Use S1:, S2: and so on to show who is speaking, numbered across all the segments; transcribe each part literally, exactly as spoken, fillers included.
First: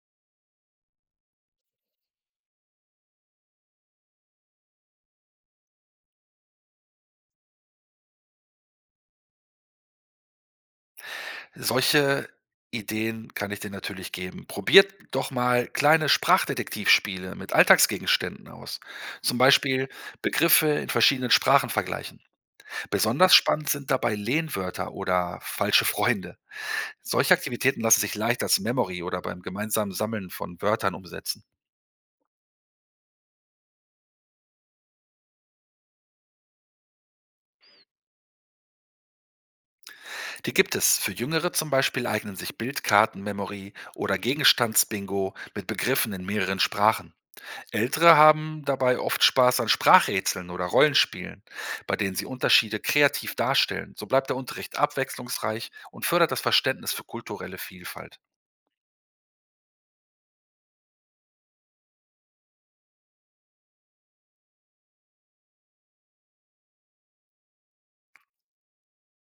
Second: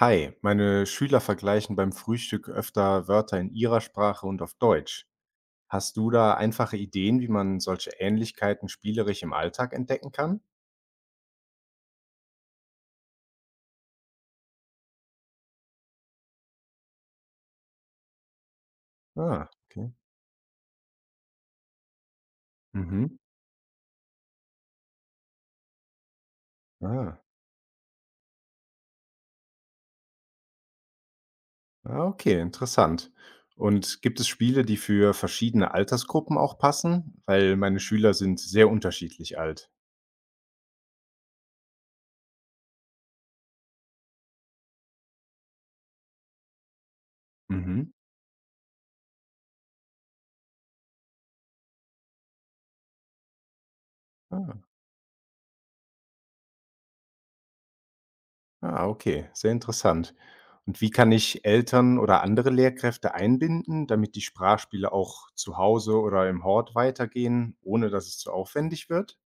S1: Hi, meine Schüler vergleichen beim Frühstück öfter Wörter in ihrer Sprache und auf Deutsch. Hast du da einfache Ideen, wie man solche Ähnlichkeiten spielerisch im Alltag entdecken kann?
S2: Solche Ideen kann ich dir natürlich geben. Probiert doch mal kleine Sprachdetektivspiele mit Alltagsgegenständen aus. Zum
S1: Ah,
S2: Beispiel
S1: okay.
S2: Begriffe in verschiedenen Sprachen vergleichen.
S1: Mhm.
S2: Besonders spannend sind dabei Lehnwörter oder falsche Freunde.
S1: Ah,
S2: Solche Aktivitäten lassen sich leicht als Memory oder beim gemeinsamen Sammeln von Wörtern umsetzen.
S1: ah, okay, interessant. Und gibt es Spiele, die für verschiedene Altersgruppen auch passen? Weil meine Schüler sind sehr unterschiedlich alt.
S2: Die gibt es. Für Jüngere zum Beispiel eignen sich Bildkarten-Memory oder Gegenstandsbingo mit Begriffen in mehreren Sprachen.
S1: Mhm.
S2: Ältere haben dabei oft Spaß an Sprachrätseln oder Rollenspielen, bei denen sie Unterschiede kreativ darstellen. So bleibt der
S1: Ah.
S2: Unterricht abwechslungsreich und fördert das Verständnis für kulturelle Vielfalt.
S1: Ah, okay, sehr interessant. Und wie kann ich Eltern oder andere Lehrkräfte einbinden, damit die Sprachspiele auch zu Hause oder im Hort weitergehen, ohne dass es zu aufwendig wird?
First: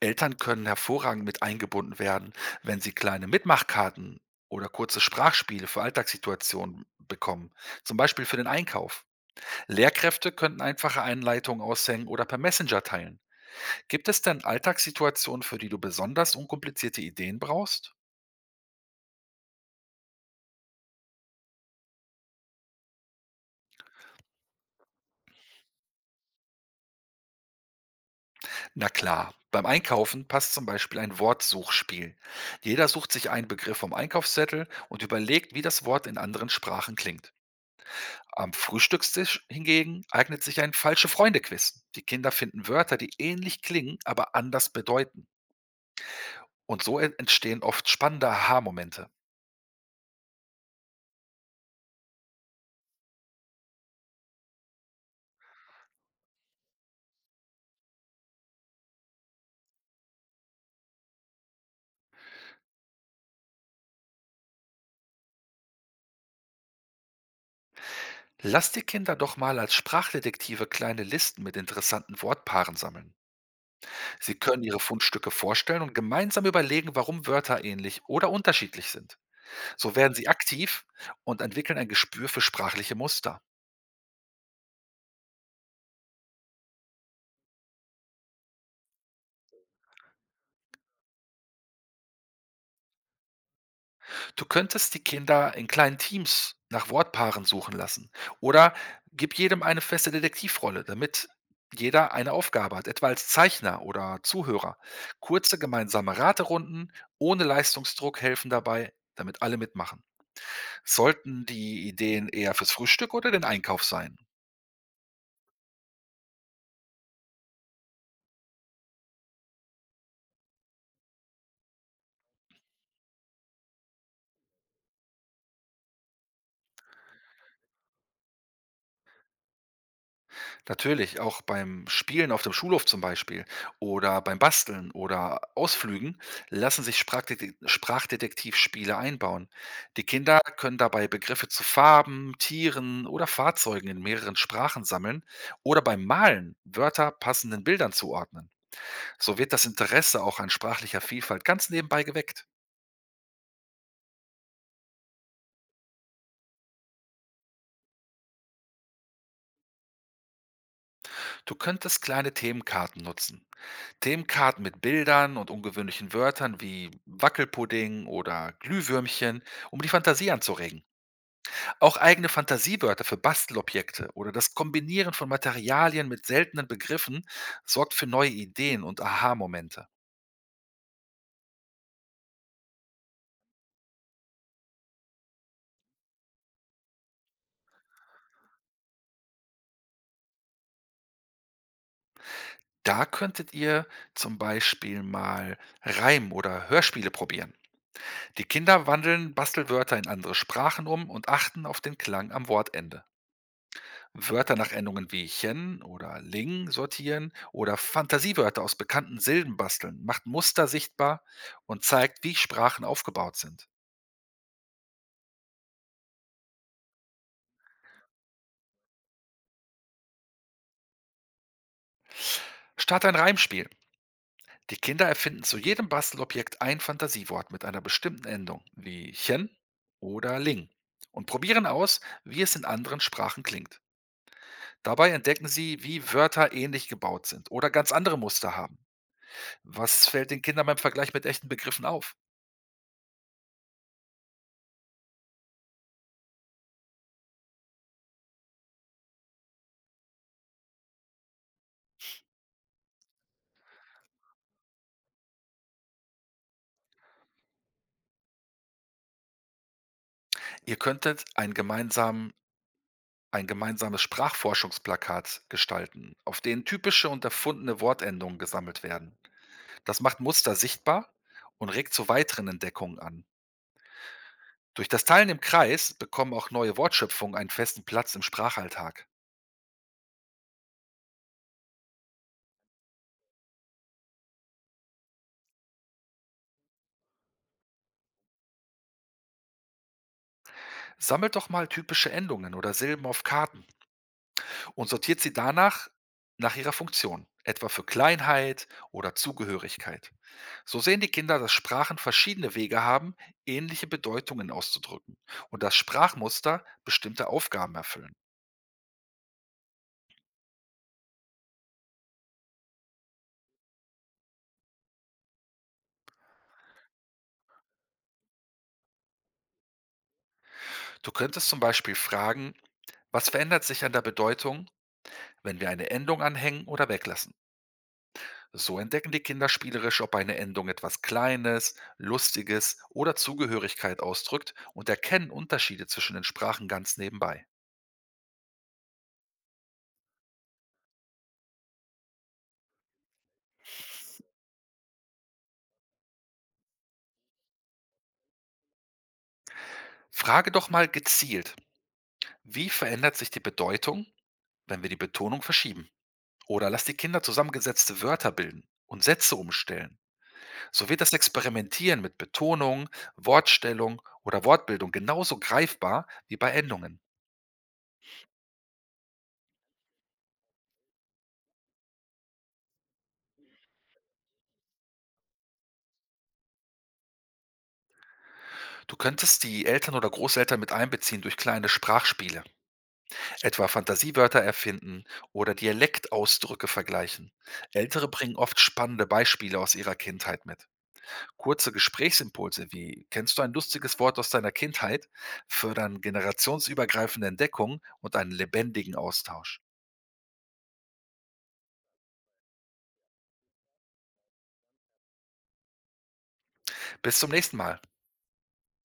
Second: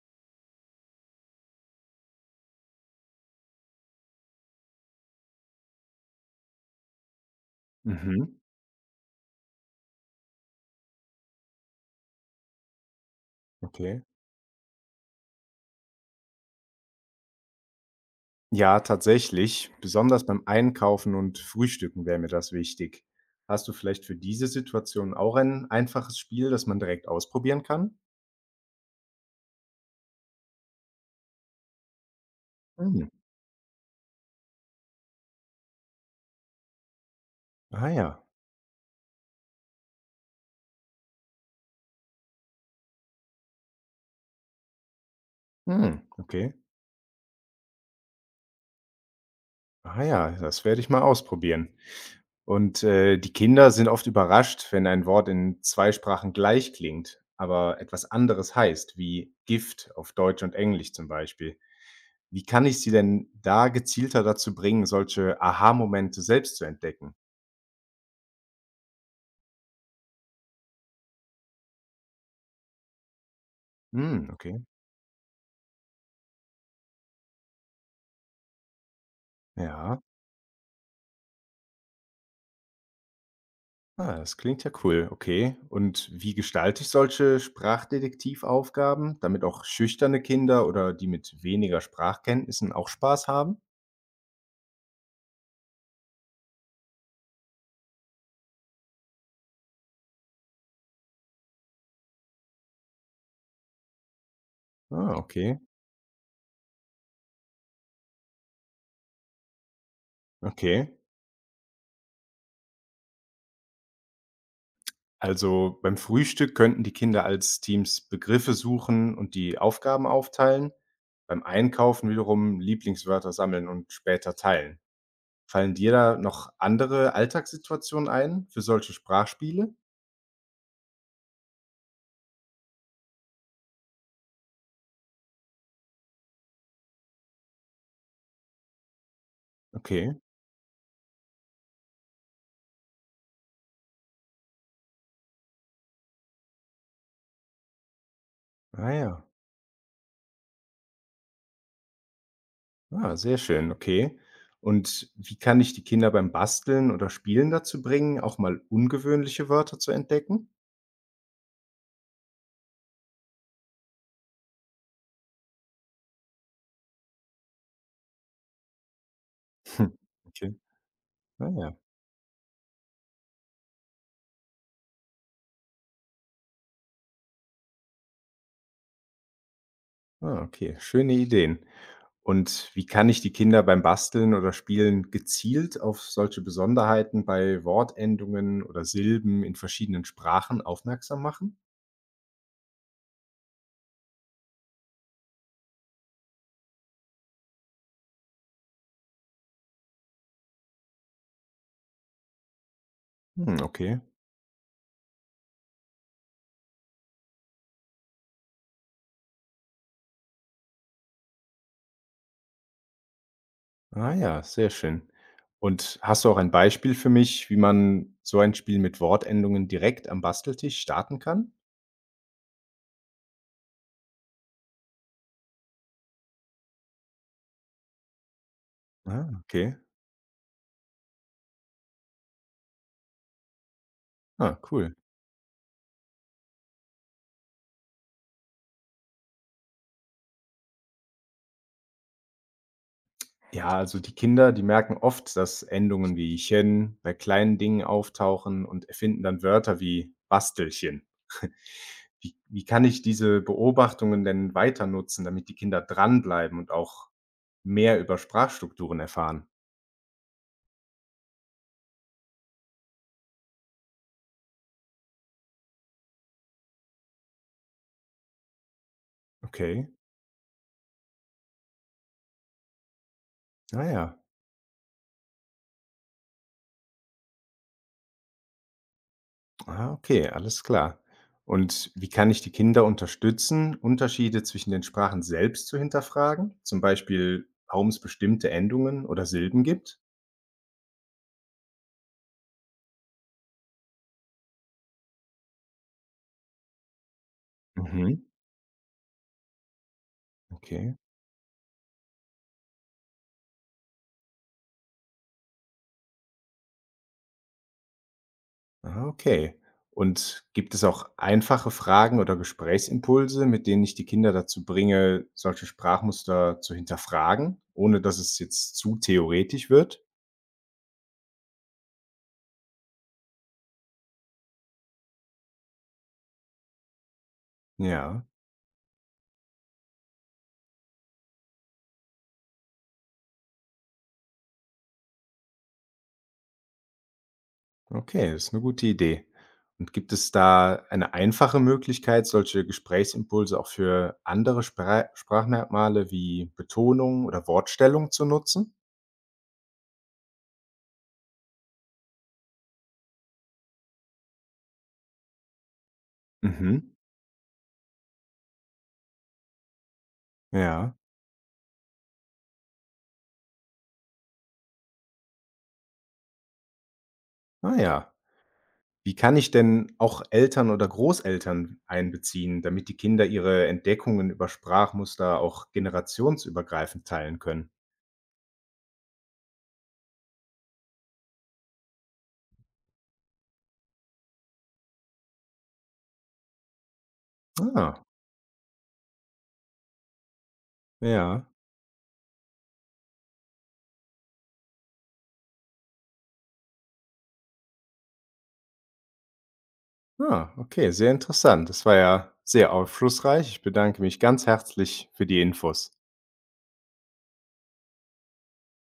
S2: Eltern können hervorragend mit eingebunden werden, wenn sie kleine Mitmachkarten oder kurze Sprachspiele für Alltagssituationen bekommen, zum Beispiel für
S1: Mhm.
S2: den Einkauf. Lehrkräfte könnten einfache Einleitungen aushängen oder per Messenger teilen.
S1: Okay.
S2: Gibt es denn Alltagssituationen, für die du besonders unkomplizierte Ideen brauchst?
S1: Ja, tatsächlich. Besonders beim Einkaufen und Frühstücken wäre mir das wichtig. Hast du vielleicht für diese Situation auch ein einfaches Spiel, das man direkt ausprobieren kann?
S2: Na klar, beim Einkaufen passt zum Beispiel ein Wortsuchspiel. Jeder
S1: Mhm.
S2: sucht sich einen Begriff vom Einkaufszettel und überlegt, wie das Wort in anderen Sprachen klingt.
S1: Ah ja.
S2: Am Frühstückstisch hingegen eignet sich ein falsche Freunde-Quiz. Die Kinder finden Wörter, die ähnlich klingen, aber anders bedeuten.
S1: Hm, okay.
S2: Und so en- entstehen oft spannende Aha-Momente.
S1: Ah ja, das werde ich mal ausprobieren. Und äh, die Kinder sind oft überrascht, wenn ein Wort in zwei Sprachen gleich klingt, aber etwas anderes heißt, wie Gift auf Deutsch und Englisch zum Beispiel. Wie kann ich sie denn da gezielter dazu bringen, solche Aha-Momente selbst zu entdecken?
S2: Lasst die Kinder doch mal als Sprachdetektive kleine Listen mit interessanten Wortpaaren sammeln.
S1: Hm,
S2: Sie
S1: okay.
S2: können ihre Fundstücke vorstellen und gemeinsam überlegen, warum Wörter ähnlich oder unterschiedlich sind. So
S1: Ja.
S2: werden sie aktiv und entwickeln ein Gespür für sprachliche Muster.
S1: Ah, das klingt ja cool. Okay. Und wie gestalte ich solche Sprachdetektivaufgaben, damit auch schüchterne Kinder oder die mit weniger Sprachkenntnissen auch Spaß haben?
S2: Du könntest die Kinder in kleinen Teams nach Wortpaaren suchen lassen oder gib jedem eine feste Detektivrolle, damit jeder eine Aufgabe hat, etwa als Zeichner oder Zuhörer.
S1: Ah,
S2: Kurze
S1: okay.
S2: gemeinsame Raterunden ohne Leistungsdruck helfen dabei, damit alle mitmachen.
S1: Okay.
S2: Sollten die Ideen eher fürs Frühstück oder den Einkauf sein?
S1: Also beim Frühstück könnten die Kinder als Teams Begriffe suchen und die Aufgaben aufteilen. Beim Einkaufen wiederum Lieblingswörter sammeln und später teilen. Fallen dir da noch andere Alltagssituationen ein für solche Sprachspiele?
S2: Natürlich, auch beim Spielen auf dem Schulhof zum Beispiel oder beim Basteln oder Ausflügen lassen sich Sprachdetek- Sprachdetektivspiele einbauen. Die
S1: Okay.
S2: Kinder können dabei Begriffe zu Farben, Tieren oder Fahrzeugen in mehreren Sprachen sammeln oder beim Malen Wörter passenden Bildern zuordnen.
S1: Ah ja.
S2: So wird das Interesse auch an sprachlicher Vielfalt ganz nebenbei geweckt.
S1: Ah, sehr schön, okay. Und wie kann ich die Kinder beim Basteln oder Spielen dazu bringen, auch mal ungewöhnliche Wörter zu entdecken?
S2: Du könntest kleine Themenkarten nutzen, Themenkarten mit Bildern und ungewöhnlichen Wörtern wie Wackelpudding oder Glühwürmchen, um
S1: Hm,
S2: die Fantasie
S1: okay.
S2: anzuregen.
S1: Ah ja.
S2: Auch eigene Fantasiewörter für Bastelobjekte oder das Kombinieren von Materialien mit seltenen Begriffen sorgt für neue Ideen und Aha-Momente.
S1: Ah, okay. Schöne Ideen. Und wie kann ich die Kinder beim Basteln oder Spielen gezielt auf solche Besonderheiten bei Wortendungen oder Silben in verschiedenen Sprachen aufmerksam machen?
S2: Da könntet ihr zum Beispiel mal Reim- oder Hörspiele probieren. Die Kinder wandeln Bastelwörter in andere Sprachen um und achten auf den Klang am Wortende.
S1: Hm, okay.
S2: Wörter nach Endungen wie -chen oder -ling sortieren oder Fantasiewörter aus bekannten Silben basteln, macht Muster sichtbar und zeigt, wie Sprachen aufgebaut sind.
S1: Ah ja, sehr schön. Und hast du auch ein Beispiel für mich, wie man so ein Spiel mit Wortendungen direkt am Basteltisch starten kann?
S2: Start ein Reimspiel. Die Kinder erfinden zu jedem Bastelobjekt ein Fantasiewort mit einer bestimmten Endung, wie
S1: Ah,
S2: -chen
S1: okay.
S2: oder -ling, und probieren aus, wie es in anderen Sprachen klingt.
S1: Ah, cool.
S2: Dabei entdecken sie, wie Wörter ähnlich gebaut sind oder ganz andere Muster haben. Was fällt den Kindern beim Vergleich mit echten Begriffen auf?
S1: Ja, also die Kinder, die merken oft, dass Endungen wie chen bei kleinen Dingen auftauchen und erfinden dann Wörter wie Bastelchen. Wie wie kann ich diese Beobachtungen denn weiter nutzen, damit die Kinder dranbleiben und auch mehr über Sprachstrukturen erfahren?
S2: Ihr könntet einen gemeinsamen ein gemeinsames Sprachforschungsplakat gestalten, auf denen typische und erfundene Wortendungen gesammelt werden.
S1: Okay.
S2: Das macht Muster sichtbar und regt zu weiteren Entdeckungen an.
S1: Ah ja.
S2: Durch das Teilen im Kreis bekommen auch neue Wortschöpfungen einen festen Platz im Sprachalltag.
S1: Ah, okay, alles klar. Und wie kann ich die Kinder unterstützen, Unterschiede zwischen den Sprachen selbst zu hinterfragen? Zum Beispiel, warum es bestimmte Endungen oder Silben gibt?
S2: Sammelt doch mal typische Endungen oder Silben auf Karten und sortiert sie danach nach ihrer Funktion, etwa für
S1: Mhm.
S2: Kleinheit oder Zugehörigkeit. So
S1: Okay.
S2: sehen die Kinder, dass Sprachen verschiedene Wege haben, ähnliche Bedeutungen auszudrücken und dass Sprachmuster bestimmte Aufgaben erfüllen.
S1: Ah, okay. Und gibt es auch einfache Fragen oder Gesprächsimpulse, mit denen ich die Kinder dazu bringe, solche Sprachmuster zu hinterfragen, ohne dass es jetzt zu theoretisch wird?
S2: Du könntest zum Beispiel fragen, was verändert sich an der Bedeutung, wenn wir eine Endung anhängen oder weglassen?
S1: Ja,
S2: So entdecken die Kinder spielerisch, ob eine Endung etwas Kleines, Lustiges oder Zugehörigkeit ausdrückt und erkennen Unterschiede zwischen den Sprachen ganz nebenbei.
S1: okay, das ist eine gute Idee. Und gibt es da eine einfache Möglichkeit, solche Gesprächsimpulse auch für andere Spra Sprachmerkmale wie Betonung oder Wortstellung zu nutzen?
S2: Frage doch mal gezielt, wie verändert sich die Bedeutung, wenn wir die Betonung verschieben? Oder lass
S1: Mhm.
S2: die Kinder zusammengesetzte Wörter bilden und Sätze umstellen. So
S1: Ja.
S2: wird das Experimentieren mit Betonung, Wortstellung oder Wortbildung genauso greifbar wie bei Endungen.
S1: Ah ja. Wie kann ich denn auch Eltern oder Großeltern einbeziehen, damit die Kinder ihre Entdeckungen über Sprachmuster auch generationsübergreifend teilen können?
S2: Du könntest die Eltern oder Großeltern mit einbeziehen durch kleine Sprachspiele, etwa Fantasiewörter erfinden oder Dialektausdrücke vergleichen.
S1: Ah,
S2: Ältere bringen oft spannende Beispiele aus ihrer Kindheit mit.
S1: ja.
S2: Kurze Gesprächsimpulse wie „Kennst du ein lustiges Wort aus deiner Kindheit?“ fördern generationsübergreifende Entdeckung und einen lebendigen Austausch.
S1: Ah, okay, sehr interessant. Das war ja sehr aufschlussreich. Ich bedanke mich ganz herzlich für die Infos.
S2: Bis zum nächsten Mal.